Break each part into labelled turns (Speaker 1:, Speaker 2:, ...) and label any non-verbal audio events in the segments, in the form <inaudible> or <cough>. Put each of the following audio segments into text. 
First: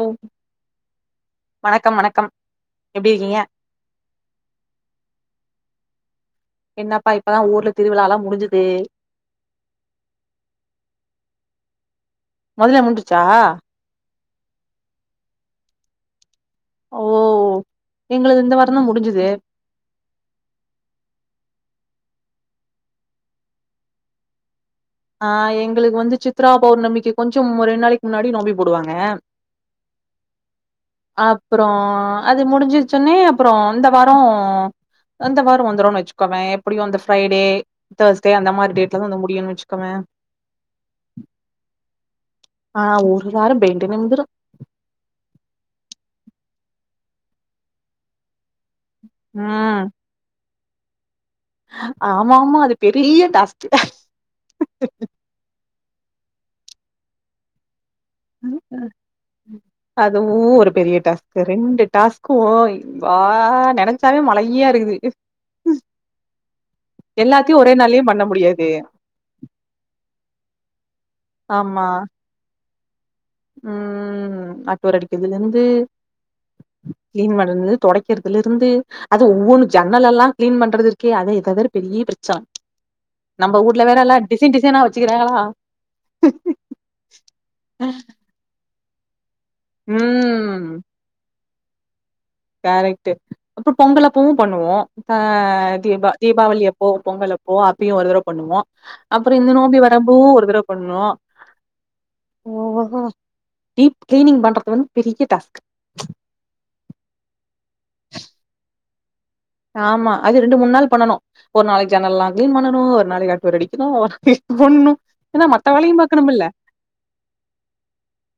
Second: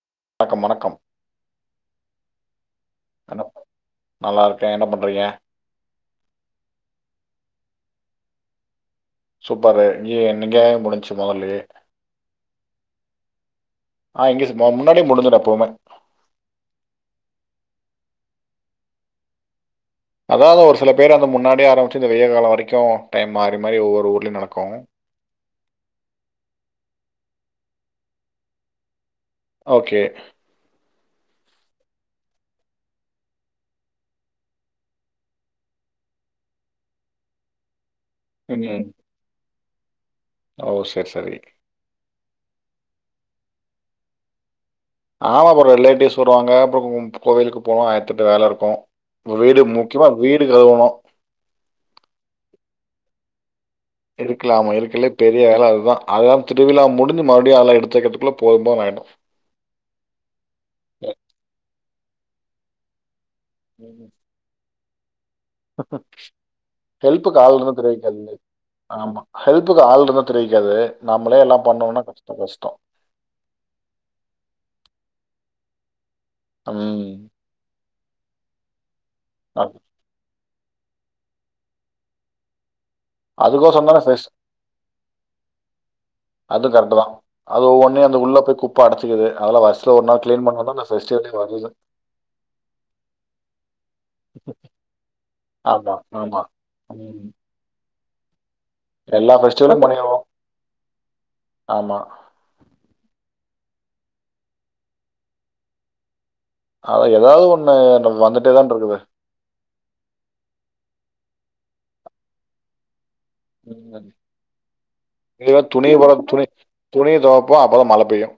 Speaker 1: ஓ
Speaker 2: வணக்கம் வணக்கம்
Speaker 1: வணக்கம் வணக்கம் எப்டி இருக்கீங்க
Speaker 2: என்ன நல்லா இருக்கே என்ன பண்றீங்க
Speaker 1: என்னப்பா இப்பதா ஊர்ல திருவிழால்லா முடிஞ்சது
Speaker 2: சூப்பரு இய என்னங்கே முடிச்சு மொதல்யே
Speaker 1: மொதல்ல முடிஞ்சுச்சா
Speaker 2: ஆ இங்க சிம் முன்னாடியே முடிஞ்சிடு எப்போமே
Speaker 1: ஓ எங்களுக்கு இந்த வாரோதா முடிஞ்சது
Speaker 2: அதாவது ஒரு சில பேர் அந்த முன்னாடியே ஆரம்பிச்சி இந்த வெய்யகாலோ வரைக்கு டைம் மாறி மாறி ஒவ்வொரு ஊர்லயு நடக்கு
Speaker 1: ஆ எங்களுக்கு வந்து சித்ரா பௌர்ணம்பிக்கு கொஞ்சம் ரெண்டு நாளைக்கு முன்னாடி நோபி போடுவாங்க
Speaker 2: ஓகே
Speaker 1: அப்புறோ அது முடிஞ்சிருச்சுன்னே அப்புறோ இந்த வாரோ இந்த வாரோ வந்துரன்னு வச்சுக்கோவே எப்பிடியு அந்த ஃபிரைடே தேர்ஸ்டே அந்த மாரி
Speaker 2: ம்.
Speaker 1: டேட்லதா முடியுன் வச் க்கமே
Speaker 2: ஓ சரி சரி
Speaker 1: ஆ ஒரு வரோ பெண்டு நிமிந்துரு
Speaker 2: ஆமா அப்புறோ ரிலேட்டிவ்ஸ் வருவாங்க அப்புறோ கோவிலுக்கு போவ ஆயிரத்தி எட்டு வேல இருக்கு வீடு
Speaker 1: ம்
Speaker 2: முக்கியமா வீ ட்டுகழுவுணு
Speaker 1: ஆமா ஆமா அது பெரிய டாஸ்க்
Speaker 2: இருக்லாம் இருக்ல்லியே பெரிய வேல அதா அதா திருவிழா முடிஞ்சி மருடி ஆள எடுத்
Speaker 1: ம் அ அதுவு ஒரு பெரிய டாஸ்க் ரெண்டு டாஸ்க் ஓ ஆ
Speaker 2: ம்.
Speaker 1: நெனச்சாவே மழையா இருக்குது
Speaker 2: ஹெல்ப்புக்கு ஆள்
Speaker 1: எல்லாத்தையு
Speaker 2: இருந்த
Speaker 1: ஒரே நாள்லயு பண்ண
Speaker 2: தெரிவிக்கால்லய்
Speaker 1: முடியாது
Speaker 2: ஆமா ஹெல்ப்புக்கு ஆளுள் இருந்த தெரிவிக்காது நம்பளே எல்லா
Speaker 1: ஆமா
Speaker 2: பண்ணோம்னா கஷ்ட கஷ்டோ
Speaker 1: ம் அக்வர் அடிக்குதுல இந்து
Speaker 2: உம்
Speaker 1: தொடக்குறதுல இருந்து அது ஒவ்வொன்னு ஜன்னலெல்லா கீளீன் பண்றது இருக்கே அது இதவிட பெரிய பிரச்சான
Speaker 2: அதுக்கோ சொன்ன பேஸ்
Speaker 1: வச்சுக்கிறாங்களா
Speaker 2: அது கரெட்டு தா அது ஒவ்வன்னு அந்த உள்ள போய் குப்ப அடச்சுகிது அதெல்ல வர்ஷத்ல ஒரு நாள் கீளீன் பண்ண தான ஃபெஸ்டிவல்லே வருது <inaudible>
Speaker 1: கரக்ட்டு அப்ப பொங்கலப்பவு பண்ணுவோ அ
Speaker 2: ஆமா,
Speaker 1: தீபா
Speaker 2: ஆமா.
Speaker 1: தீபாவளியப்போ
Speaker 2: ம்.
Speaker 1: பொங்கல்லப்போ அப் அப்பயு ஒரு தடவ பண்ணுவோ
Speaker 2: எல்லா
Speaker 1: அப்புற இந்த நோபி
Speaker 2: ஃபெஸ்டிவலும்
Speaker 1: வரம்போ
Speaker 2: பண்ணிருவோம்.
Speaker 1: ஒரு தடவ பண்ணுவோ
Speaker 2: ஆமா.
Speaker 1: ஓ ஓ ஹோ டீப் கிளீனிங் பண்றது வந் பெரிய டாஸ்க்கு
Speaker 2: அத ஏதாவது ஒன்னு வந்துட்டே தான் இருக்குது
Speaker 1: ஆமா அது ரெண்டு மூனு நாள் பண்ணனு ஒரு நாளைக்கு ஜனல்லா கிளீன் பண்ணனு ஒரு நாளைக் ஏன்னா
Speaker 2: உ
Speaker 1: மத்த
Speaker 2: துணி
Speaker 1: வேலையும்
Speaker 2: போற துணி
Speaker 1: பாக்கணும்ல்ல.
Speaker 2: துணிய துவப்போ அப்பதா மழ பெய்யு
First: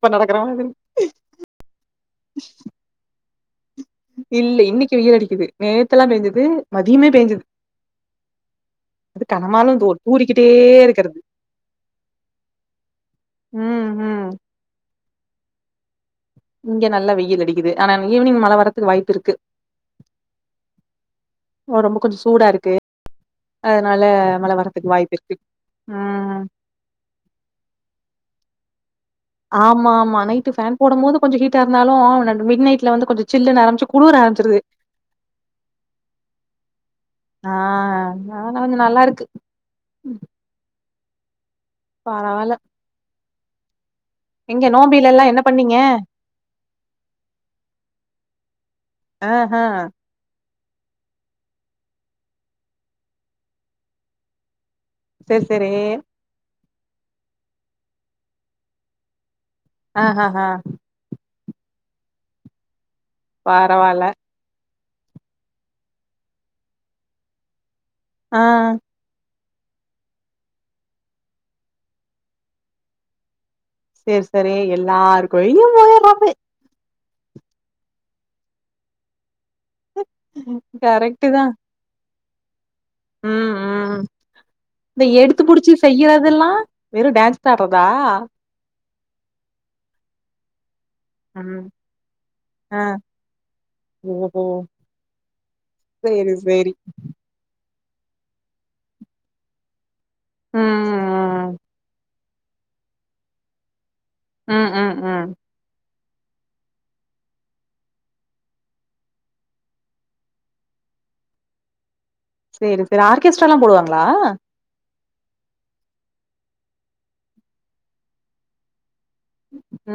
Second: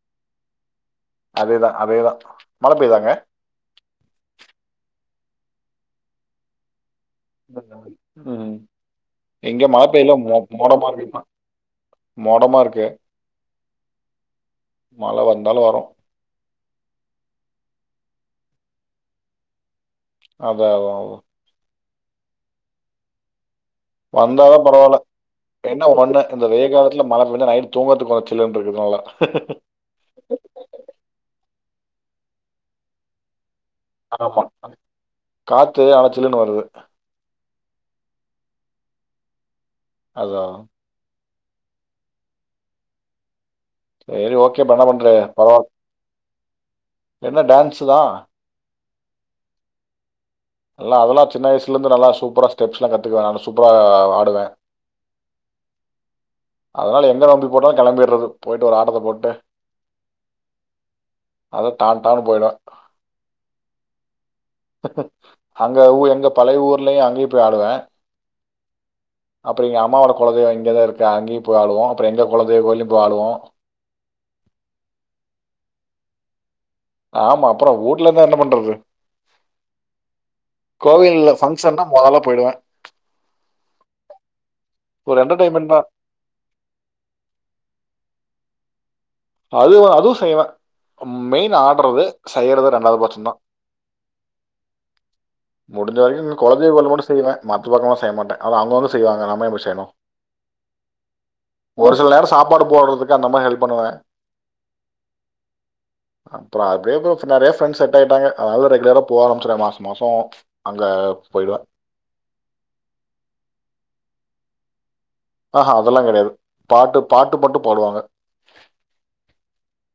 Speaker 1: இப்ப நடக்குற மாரி
Speaker 2: அதேதா அதேதா மழ பெய்தாங்க
Speaker 1: இல்ல இன்னைக்கி வெயில் அடிக்குது நேத்தெலா பேஞ்சது மது
Speaker 2: உம்
Speaker 1: அது
Speaker 2: எங்க
Speaker 1: கனமாலும்
Speaker 2: மழ
Speaker 1: தூ
Speaker 2: பெயில
Speaker 1: தூறிக்கிட்டே
Speaker 2: மோடமா
Speaker 1: இருக்கிறது.
Speaker 2: இருக்குமா மோடமா இருக்கு
Speaker 1: ம், ம்.
Speaker 2: மழ வந்தாலு வரு
Speaker 1: இங்க நல்லா வெயில் அடிக்குது ஆனா ஈவினிங் மழ வர்றத்க்கு வாய்ப்பு இருக்கு
Speaker 2: அத அத அத
Speaker 1: ஒடம்பு கொஞ்ச சூடா இருக்கு அதனால மழ
Speaker 2: வந்தாதா
Speaker 1: வரத்துக்கு
Speaker 2: பரவல்ல
Speaker 1: வாய்ப்பு இருக்கு.
Speaker 2: என்ன ஒன்னு
Speaker 1: ம்.
Speaker 2: இந்த வெயில் காலத்ல மழ பெஞ்ச நைட்டு தூங்கர்த் வாச் சில்லுன்னு இருக்கறனால
Speaker 1: ஆமா ஆமா நைட்டு ஃபேன் போடும் போது கொஞ்ச ஹீட் கீட்டா இருந்துலு ஒனது மீட் நைட்ல வந்து கொஞ்ச சில்லுனு நரம்
Speaker 2: ஆமா காத்து ஆனா சில்லுன்னு வருது
Speaker 1: ஆ ஆன கொஞ்ச நல்லா இருக்கு
Speaker 2: அதா
Speaker 1: பரவால
Speaker 2: சரி ஓகே ப என்ன பண்ற
Speaker 1: எல்லா என்ன
Speaker 2: பரவாயில்
Speaker 1: பண்ணீங்க
Speaker 2: என்ன டான்ஸு தா
Speaker 1: ஆ ஆ
Speaker 2: எல்லா அதெல்லா சின்ன வயசுல இருந்து நல்லா சூப்பரா ஸ்டெப்ஸ்லா கத்துக்குவே நல்லா சூப்பரா ஆடுவே
Speaker 1: சேர் சேரி
Speaker 2: அதனால எங்க நோம்பி போட்டாலு கிளம்பிடுறது போயிட்டு ஒரு ஆட்டத்த போட்டு
Speaker 1: ஆ ஆ ஆ
Speaker 2: அதா டான்டானு போயிடு
Speaker 1: பரவல்ல
Speaker 2: அங்க ஊ எங்க பழைய ஊர்லயு அங்கயு போய் ஆடுவே
Speaker 1: ஆ
Speaker 2: அப்புறோ எங்க அம்மாவோட குலதெய்வ இங்கதா இருக்கு அங்கயு போய் ஆடுவோ அப்புறோ எங்க குலதெய்வ கோயிலையு போய் ஆவோ
Speaker 1: சேரி சேரி எல்லாரு கோயிலையு போய்ராது
Speaker 2: ஆமா அப்புறம் வூட்ல இருந்தா என்ன பண்றது
Speaker 1: கரெக்ட்டு
Speaker 2: கோவில்ல
Speaker 1: தா
Speaker 2: பங்க்ஷன்ன முதல்ல போய்டுவா
Speaker 1: ம் ம் இந்த
Speaker 2: ஒரு
Speaker 1: எடுத்து
Speaker 2: என்டர்டைன்மெண்ட்
Speaker 1: புடிச்சு
Speaker 2: தான்
Speaker 1: செய்யறதல்லா வெறு டான்ஸ் காகவா
Speaker 2: அது அதுவு செய்வே மெயின்
Speaker 1: ம்
Speaker 2: ஆடுறது செய்யறது
Speaker 1: ஆ
Speaker 2: ரெண்டாவது பட்சம் தா
Speaker 1: ஓஹோ
Speaker 2: முடிஞ்ச வரைக்கு
Speaker 1: சேரி
Speaker 2: இந்த குல
Speaker 1: சேரி
Speaker 2: தெய்வ கோயிலுக்கு மட்டு செய்வே மத் இது பக்கமா செய்ய மாட்ட அத அவங்கவங்க செய்வாங்க நம்ப ஏ போய் செய்யணு
Speaker 1: ம் ம்
Speaker 2: ஒரு சில நேர சாப்படு போறதுக் அந்த மாரி ஹெல்ப் பண்ணுவ
Speaker 1: ம் ம் ம்
Speaker 2: அப்புறோ அப்படியே <unintelligible> நெறைய ஃப்ரெண்ட் செட் ஆயிட்டாங்க அதனதா ரெகுலரா போக ஆரம்பிச்சறே மாச மாசம் அங்க போயிடுவே
Speaker 1: சேரி சேரி ஆர்கெஸ்ட்ரால்லா போடுவாங்களா
Speaker 2: அ ஆ அதெல்லா கெடையாது பாட்டு பாட்டு மட்டு போடுவாங்க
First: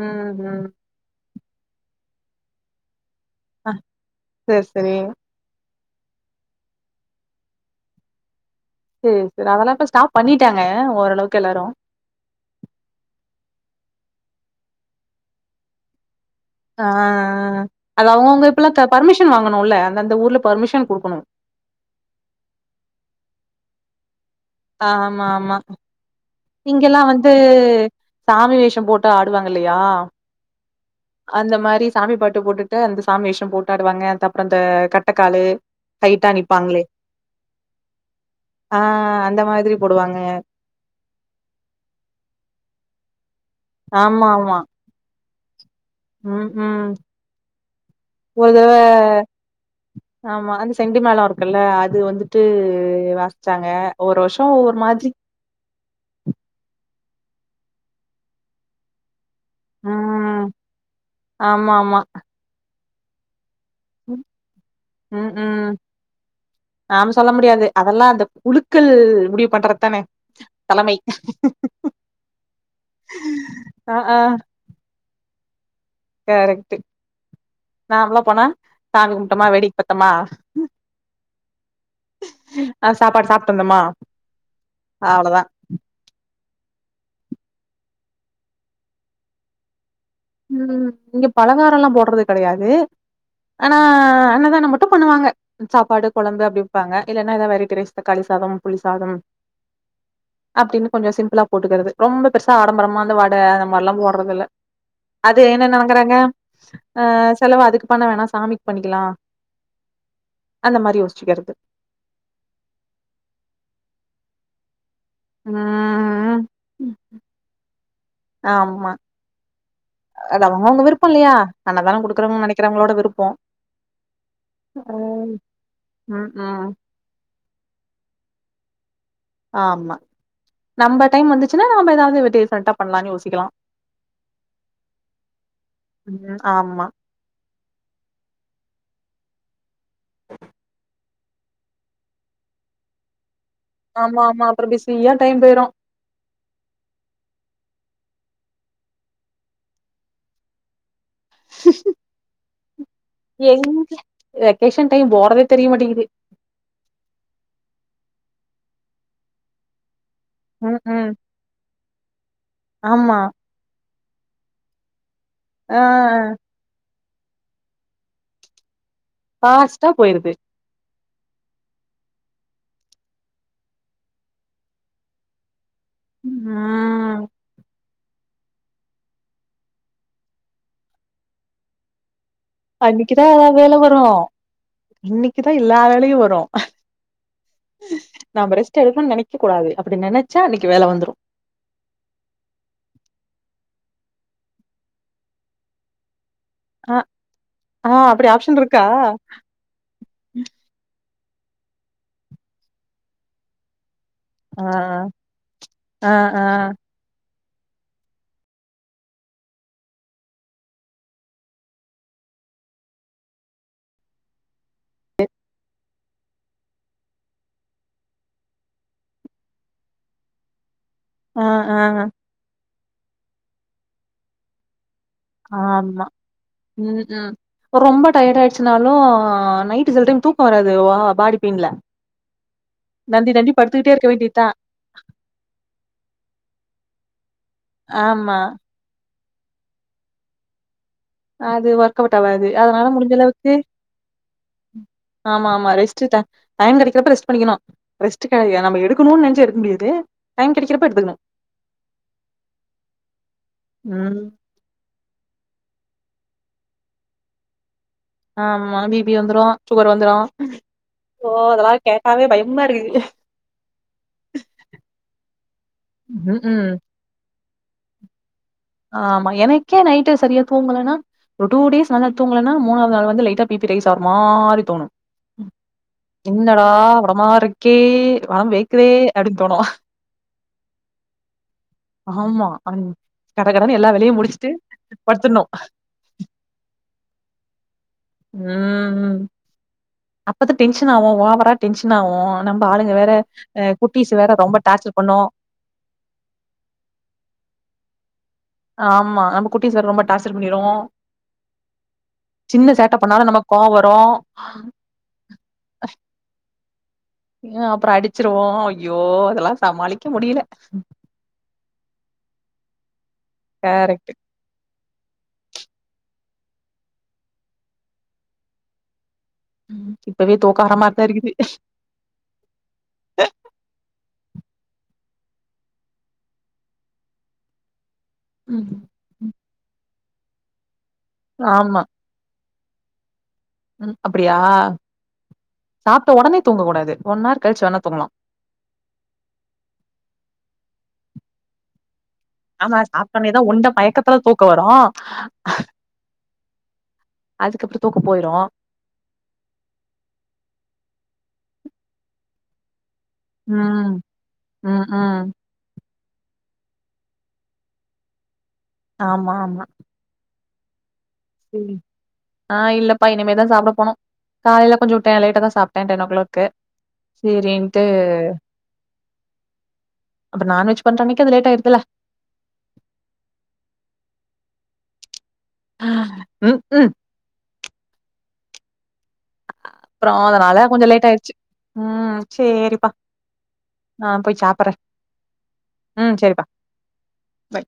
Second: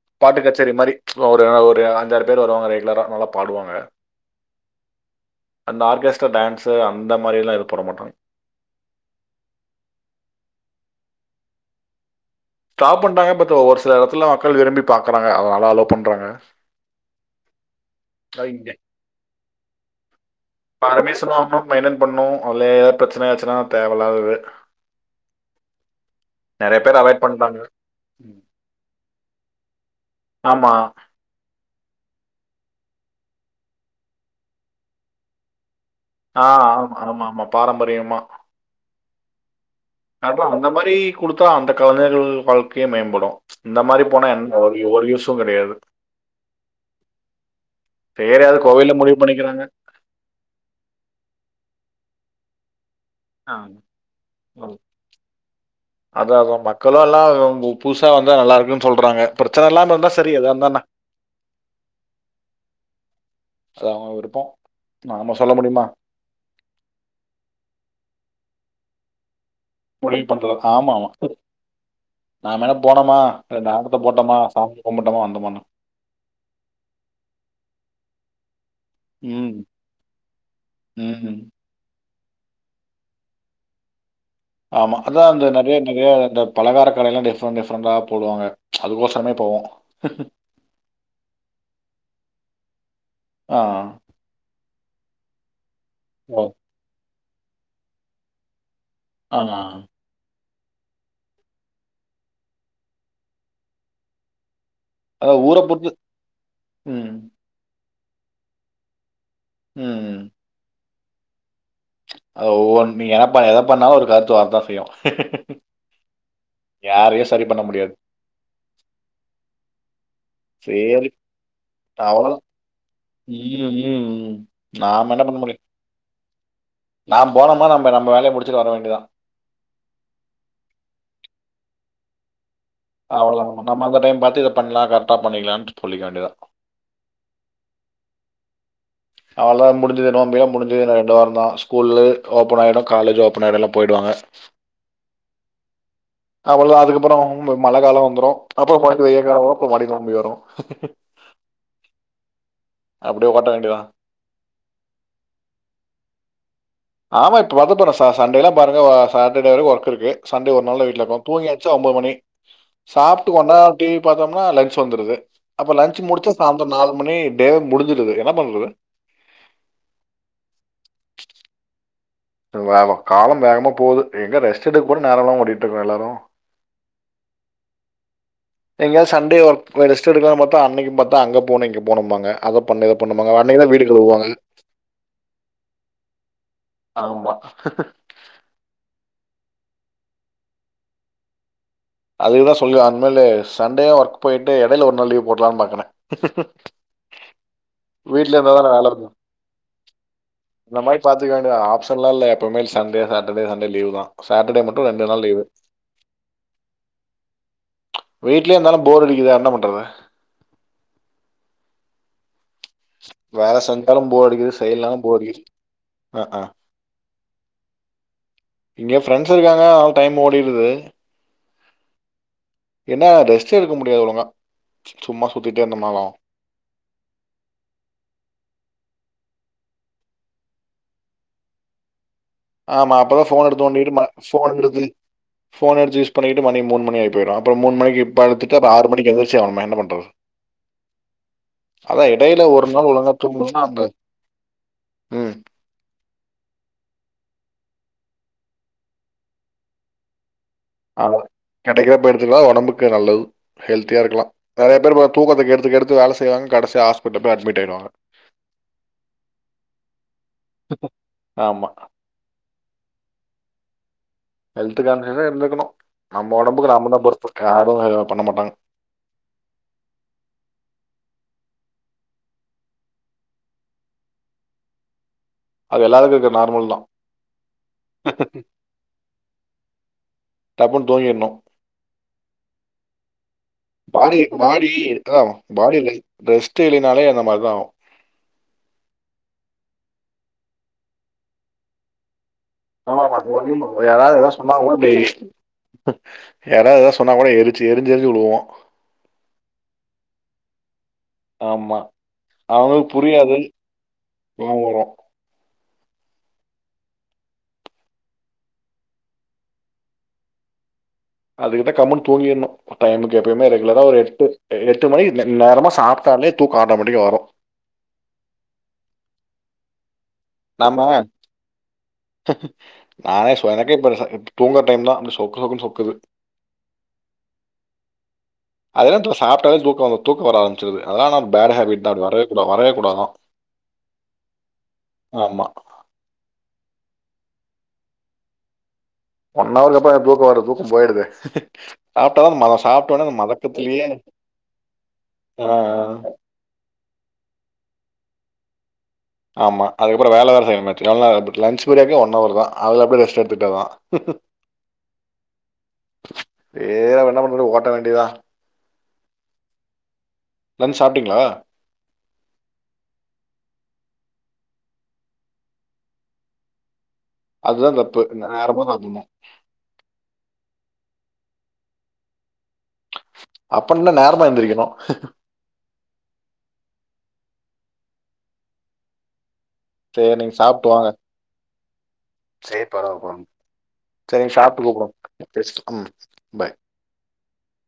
Speaker 1: ம்
Speaker 2: பாட்டு
Speaker 1: ம்
Speaker 2: கச்சேரி மாரி ஒரு ஒரு அஞ்சு ஆறு பேர் வருவாங்க ரெகுலர நல்ல
Speaker 1: அ சேர் சேரி
Speaker 2: அந்த ஆர்கெஸ்ட்ரா டான்ஸு அந்த மாரியிலா எது பண்ண மாட்டாங்க
Speaker 1: சேர் சேரி அதெல்லா இப்ப ஸ்டாப் பண்ணிட்டாங்க ஓரளவுக்கு எல்லாரு
Speaker 2: ஸ்டாப் பண்டாங்க பட் சில இடத்துல மக்கள் விரும்பி பாக்குறாங்க அதனால அலோ பண்றாங்க
Speaker 1: ஆ ஆ அது அவங்கவுங்க இப்பல்லா
Speaker 2: அவங்க
Speaker 1: த பர்மிஷன் வாங்கணுல்ல அந்த அந்த ஊருல
Speaker 2: இப்ப
Speaker 1: பர்மிஷன் கொடுக்கணு
Speaker 2: அரமேசனும் அம்மாவும் தேவயில்லாதது
Speaker 1: ஆமா ஆமா
Speaker 2: நிறைய பேர்
Speaker 1: இங்கெல்லா
Speaker 2: அவாய்ட்
Speaker 1: வந்து
Speaker 2: பண்ணிட்டாங்க ம்.
Speaker 1: சாமி வேஷம் போட் டு ஆடுவாங்க இல்லையா
Speaker 2: ஆமா
Speaker 1: அந்த மாரி சாமி பாட்டு போட்டுட்டு அந்த சாமி வேஷம் போட்டு ஆடுவாங்க அது அப்றந்த கட்டக்காலு ஹைட்டா
Speaker 2: ஆ
Speaker 1: நிப்பாங்களே
Speaker 2: ஆமாமா பாரம்பரியமா
Speaker 1: ந்த மாதிரி போடுவாங்க
Speaker 2: அப்பொ அந்த மாரி குடுத் தா அந்த கலைஞர்கள் வாழ்க்கையு மேம்படு இந்த மாரி
Speaker 1: ஆமா
Speaker 2: போனா என்
Speaker 1: ஆமா
Speaker 2: ஒரு ஒரு யூ ஸுங் கடயாது
Speaker 1: ம் ம்
Speaker 2: சரி
Speaker 1: ஒரு‌
Speaker 2: அது
Speaker 1: தடவ
Speaker 2: கோவையில முடிவு பண்ணிக்கிறாங்க
Speaker 1: ஆமா அந்த செண்டி மேளொ இருக்குல்ல அது வந்து ட்டு
Speaker 2: ஆ,
Speaker 1: வாசிச்சாங்க
Speaker 2: ஆ.
Speaker 1: ஒரு வருஷோ ஒவ்வொரு மாதிரி
Speaker 2: க்கலா இல்னா புதுசா வந்தா நல்லாருக்குன் சொல்றாங்க பிரச்சன இல்லாம இருந்தா செரி
Speaker 1: ம்
Speaker 2: எதா இருந்தா என்ன
Speaker 1: ஆமா ஆமா ம்
Speaker 2: நாம சொல்ல
Speaker 1: ம்
Speaker 2: முடியுமா
Speaker 1: நாம சொல்ல முடியாது அதெல்லா அந்த உழுக்கல் முடிய
Speaker 2: முடிவு பண்ற ஆமாமா நாமென போனோமா ரெண்டு
Speaker 1: ஆ
Speaker 2: ஆட்டத்த போட்டோமா சாமி கும்புட்டமா வந்தமான்
Speaker 1: கரெக்ட்டு நாமளா‌ போனா சாமி கும்ட்டமா
Speaker 2: ம்
Speaker 1: வேடிக் பாத்தமா
Speaker 2: ம்.
Speaker 1: அ சாப்பாடு சாப்டு வந்தமா
Speaker 2: ஆமா அதா அந்த நறைய நறையா அந்த பலகார கடைலா டிஃப்ரெண்ட் டிஃப்ரெண்டா போடுவாங்க அதுக்கொசரமே போவோ
Speaker 1: ம் இங்க பலகாரல்லா போட் றது கடையாது
Speaker 2: ஆ.
Speaker 1: ஆனா அன்னதான மட் டு‌ பண்ணுவாங்க சாப்பாடு
Speaker 2: ஓ!
Speaker 1: கொழம்பு அப்டி விப்பாங்க இல்லனா எதா வெரைட்டி ரைஸ் தக்காளி சாதம் புளி சாதம்
Speaker 2: ஆ.
Speaker 1: அப்டின்னு கொஞ்சொ சிம்பிளா போட்டுக்கிறது ரொம்ப பெருசா ஆடம்பரமா அந்த வட அந்த மார்லா போட்றதில்ல அது
Speaker 2: அதான் ஊர
Speaker 1: என்ன
Speaker 2: பொறுத்து
Speaker 1: நெனங்குறாங்க அ
Speaker 2: ம்.
Speaker 1: செலவு அதுக்கு பண்ண வேணா சாமிக்கு பண்ணிக்கலா
Speaker 2: ம்
Speaker 1: இந்த மாரி யோச்சிக்கிறது
Speaker 2: ஓ நீ என்ன பண்ண எத பண்ண ஒரு கருத்து வரதா செய்யு
Speaker 1: ம்
Speaker 2: யாரையும் சரி பண்ண முடியாது.
Speaker 1: ஆமா அத அவங்க அவங்க
Speaker 2: சரி.
Speaker 1: விருப்பம் இல்லையா அண்ணதானோ
Speaker 2: அவ்வளோதான்.
Speaker 1: குடுக்குறவங்கு நெனைக்கிறவங்களோட விருப்போ
Speaker 2: ம், ம், ம். நாம என்ன பண்ண முடியும்?
Speaker 1: ம் ம் ம்
Speaker 2: நாம் போனோமா நம்ம நம்ம வேலைய முடிச்சிட்டு வர வேண்டியதா
Speaker 1: ஆமா நம்ம டைம் வந்துச்சுன்னா நாம எதாவது டிசிசண்டா
Speaker 2: அவளதா நம்ம அந்த டைம் பாத்து இத பண்ணலா கரெக்டா பண்ணிக்கலா சொல்லிக்க வேண்டியதா
Speaker 1: ம் ஆமா
Speaker 2: அவள முடிஞ் து நோம்பி எல்லா முடிஞ்சி ரெண்டு வாரோ பா ஸ்கூல் ஓப்பன் ஆயிடும் காலேஜ் ஓப் இப்பன் நெடுல்லா போயிடுவாங்க
Speaker 1: ஆமா ஆமா அப்புறோ பிஸியா டைம் போயிரு
Speaker 2: அவளதா அதுக்கப்புறோ மழ காலோ வ அப்புறோ அப்புறோ பாட்டு வெய்ய வரு அப்ப மாரி நோம்பி வரு ஓட்ட
Speaker 1: <inaudible> எங்
Speaker 2: வேண்டியதான்
Speaker 1: வெக்கேஷன் டைம் போறதே தெரிய மாட்டேங்கிது
Speaker 2: ஆமா இப்ப பத்தப ச ச சண்டேல்லா பாருங்க சாட்டர்டே வரைக்கு ஒர்க் இருக்கு சண்டே ஒரு
Speaker 1: ம்
Speaker 2: நாள்ல வீட்ல
Speaker 1: ம்
Speaker 2: இருக்கோ தூங்கியாச்ச ஒன்ம்பது மணி
Speaker 1: ஆமா
Speaker 2: சாப்பிட்டு கொண்டா டிவி பாத்தம்னா லன்ச் வந்துருது அப்ப
Speaker 1: ஆ
Speaker 2: லஞச் முடிச்ச சாயந்தம் நாலு மணி டே முடிஞ்சிருது என்ன பண்றது
Speaker 1: பாஸ்ட்டா போயிருது
Speaker 2: ட்டுங்லாலம் காலம் வேகமா போது எங்க ரெஸ்ட் எடு கூட நேரோ இல்லாம ஓடி ட்டுக்க எல்லாரு
Speaker 1: ம்
Speaker 2: எங்கியாது சண்டே ஒர்க் ரெஸ்ட் எடுக்கனு பாத்தா அன்னிக்கு பாத்தா அங்க போனு இங்க போனும்பாங்க
Speaker 1: அன்னிக்குதா எதா வேல வரு இன்னிக்குதா எல்லா வேலையு வரு
Speaker 2: ஆமாம்
Speaker 1: நாம்ப ரெஸ்ட் எடுப்பன் நெனைக்க கூடாது அப்பிடி நெனச்சா அன்னிக்கு வேல வந்துரு
Speaker 2: அதுக்குதா சொல்லு அன மேல சண்டே ஒர்க் போயிட்டு இடையில ஒரு நாள் லீவ் போடலானு பாக்குறே
Speaker 1: அ ஆ அப்பிடி ஆப்ஷன்
Speaker 2: தானே
Speaker 1: இருக்கா
Speaker 2: வேலை இருக்கும் இந்த மாதிரி பாத்துக்க வேண்ட ஆப்ஷன்லா இல்ல எப்பவுமே சண்டே சட்டர்டே சண்டே லீவ்தா சேட்டர்டே
Speaker 1: ஆ
Speaker 2: மட்டு ரெண்டு நாள் லீவு
Speaker 1: ஆ ஆ
Speaker 2: வீட்லயே இருந்தாலு போர் அடிக்குது என்ன பண்றது வேல செஞ்சாலு போர் அடிக்குது செய்யலனாலு போர் அடிக்குது அ ஆ இங்க ஃப்ரெண்ட்ஸ் இருக்காங்க அவ டைம் ஓடிடுது
Speaker 1: ஆ ஆ
Speaker 2: என்ன ரெஸ்ட் எடுக்க முடியாது ஒழுங்கா சும்மா
Speaker 1: ஆ
Speaker 2: சுத்திட்டே
Speaker 1: ஆமா
Speaker 2: இருந்தோம்னாலும்
Speaker 1: உ உ ரொம்ப டயட் ஆயிடுச்சுனாலு நைட்டு சில டைம் தூக்க வராது பாடி பெயின்ல
Speaker 2: ஆமா அப்பதா
Speaker 1: நந்தி
Speaker 2: ஃபோன்
Speaker 1: நந்தி படுத்துக்கிட்டே
Speaker 2: எடுத்துண்டிட்டு ம
Speaker 1: இருக்க வேண்டியதா
Speaker 2: ஃபோன எடுன் ஃபோன் எடுத்து யூஸ் பண்ணிட்டு மனிப் மூணு மணியாய் போய்டு அப்றோ மூனு மணிக்கு
Speaker 1: ஆமா
Speaker 2: படுத்துட்டு அப்ப ஆறு மணக்கு எந்தி சோமே என்ன பண்றது
Speaker 1: அது ஒர்க்
Speaker 2: அதான்
Speaker 1: அவுட்
Speaker 2: இடையில
Speaker 1: ஆவாது
Speaker 2: ஒரு
Speaker 1: அதனால
Speaker 2: நாள் ஒழுங்கா
Speaker 1: முடிஞ்ச அளவுக்கு
Speaker 2: தூங்கணும்னா அந்த ம்
Speaker 1: ஆமா மா ரெஸ்டு டா டையோ கடைக்கறப்ப பண்ணிக்கணு ரெஸ்ட் கிடையா நம்ம எடுக்கனும்னு நினைச்ச எடுக்க முடியாது டைம் கெடைக்கிறப்ப
Speaker 2: ஆ
Speaker 1: எடுத்துக்கணு
Speaker 2: கிடைக்கிறப்ப எடுத்துக்கா ஒடம்புக்கு நல்லது ஹெல்த்தியா இருக்கலா
Speaker 1: ம்
Speaker 2: நிறைய பேரு பா தூக்கத்த கெடு டுத்து வேலை செய்வாங்க கடைசியா ஹாஸ்பிடல் போய் அட்மி்ட் ஆய்டுவங்க
Speaker 1: ஆமா பிபி வந்துரு சுகர் வந்துரு சோ
Speaker 2: ஆமா.
Speaker 1: அதெல்லா கேட்டாவே பய <unintelligible> இருக்குது
Speaker 2: ஹெல்த் காண்டனா இருந்துக்கணு நம்ம
Speaker 1: ம்
Speaker 2: ஒடம்புக்கு
Speaker 1: ம்
Speaker 2: நாம தா பொருப்பு காரு <unintelligible> பண்ண மாட்டாங்க
Speaker 1: ஆமா எனக்கே நைடு சரியா தூங்கலனா ஒரு டூ டேஸ் நல்லா தூங்கலனா மூணாவது நாள் வந்து லைட்டா பிபி ரைஸ் ஆற மாறி தோணு
Speaker 2: அது எல்லாருக்கும் இருக்கிற
Speaker 1: என்னடா
Speaker 2: நார்மல் தான்.
Speaker 1: உடமா இருக்கே வடம் வேக்குதே அப்படின்னு தோணோ
Speaker 2: டப்புன்னு தூங்கிடணும்.
Speaker 1: ஆமா அன்
Speaker 2: பாடி பாடி அத பாடி ரெஸ்ட் இல்லன்னாலே அந்த மாரிதா ஆகு
Speaker 1: ம் அப்பதா டென்ஷன் ஆவு ஓவரா டென்ஷன் ஆவு நம்ம ஆளுங்க
Speaker 2: ஆமா
Speaker 1: வேற அ குட்டீஸ்
Speaker 2: யாராவது
Speaker 1: வேற
Speaker 2: யதாவ்து
Speaker 1: ரொம்ப
Speaker 2: சொன்னாகூட இப்டே
Speaker 1: டார்ச்சர் பண்ணு
Speaker 2: யாராவது எதா சொன்னா கூட எரிச்சு எரி்ஞ்சு எரிஞ்சு விழுவோ
Speaker 1: ஆமா நம்ம குட்டி சார் ரொம்ப டார்சர் பண்ணிரு
Speaker 2: ஆமா.
Speaker 1: சின்ன
Speaker 2: அவங்களுக்கு
Speaker 1: சேட்ட பண்ணாலு
Speaker 2: புரியாது
Speaker 1: நமக் கோபரோ
Speaker 2: கோவம் வரும்.
Speaker 1: அ ஏ அப்றோ அடிச்சிருவோ ஐயோ அதெல்லா சமாளிக்க முடியல
Speaker 2: அதுக்குதா கம்மினு தூங்கிரணு டைமுக்கு எப்பயுமே ரெகுலரா ஒரு
Speaker 1: கரெக்ட்
Speaker 2: எட்டு எட் எட்டு மணிக் தன்நேரமா சாப்ட்டாலே தூக்கோ ஆட்டோமெடிக்கா வரு
Speaker 1: உம் இப்பவே தூக்காற
Speaker 2: நாம
Speaker 1: மாரிதா இருக்குது
Speaker 2: நானே சொன்னேன் ப்ப போங்கற டைம் தான் அ சொக்கு சொக்குன்னு சொக்குது
Speaker 1: ம்
Speaker 2: அது தான் சாப்பிட்டாவே தூக்கம் வருது தூக்க வரம்பிச்சிருது அதனால ஒரு பேட் ஹபிட் தான் வருது வரையக் கூடாதான்
Speaker 1: உம் அப்படியா
Speaker 2: ஆமா
Speaker 1: சாப்பிட்ட உடனே தூங்கக்கூடாது ஒன்னார் கழிச்சு வேணா தூங்கலாம்
Speaker 2: ஒன் ஹவருக்கு அப்பறம் தூக்கம் வரது தூக்கம் போயிடுது சாப்பிட்டா தான் மதம்
Speaker 1: ஆமா
Speaker 2: சாப்பிட்டோன்னே அந்த
Speaker 1: சாப்பிட்டானேதான் உண்ட
Speaker 2: மதக்கத்துலயே
Speaker 1: மயக்கத்துல தூக்கம் வரும்
Speaker 2: ஆஹ்,
Speaker 1: அதுக்கப்புறம் தூக்கம் போயிரும்
Speaker 2: ஆமா அதுக்கப்புறம் வேலை செய்யணும் லன்சு பிரேக்கே ஒன் ஹவர் தான் அது அடி
Speaker 1: உஹம் உஹம் உஹம்
Speaker 2: வேற வேன்னா பண்ணுறது ஓட்ட வேண்டியதான்
Speaker 1: ஆமா ஆமா
Speaker 2: நம்
Speaker 1: ச ஆஹ் இல்லப்பா இனிமேதான் சாப்பிட போனோம் காலையில கொஞ்சம் விட்டேன் லைட்டா தான் சாப்பிட்டேன் டென் ஓ கிளாக்
Speaker 2: அதுதான்
Speaker 1: செரின்ட்டு
Speaker 2: தப்பு நேரமா சாப்பிடணும்
Speaker 1: அப்பற நான்வெஜ் சமைக்குறது அது லேட் ஆயிருதுல
Speaker 2: அப்ப என்ன நேரமா எழுந்திரக்கணும்
Speaker 1: ஹ உம் உம்
Speaker 2: சரி
Speaker 1: அப்புறம்
Speaker 2: நீங்க
Speaker 1: அதனால
Speaker 2: சாப்ட்டு வாங்க
Speaker 1: கொஞ்சம் லேட் ஆயிருச்சு உம்
Speaker 2: சரி
Speaker 1: சரிப்பா
Speaker 2: பரவா பரவா சரி
Speaker 1: நான்
Speaker 2: நீங்க
Speaker 1: போய்
Speaker 2: சாப்ட்டு
Speaker 1: சாப்பறேன்
Speaker 2: கூப்புடுங்க ம்
Speaker 1: உம்
Speaker 2: பாய்
Speaker 1: சரிப்பா ப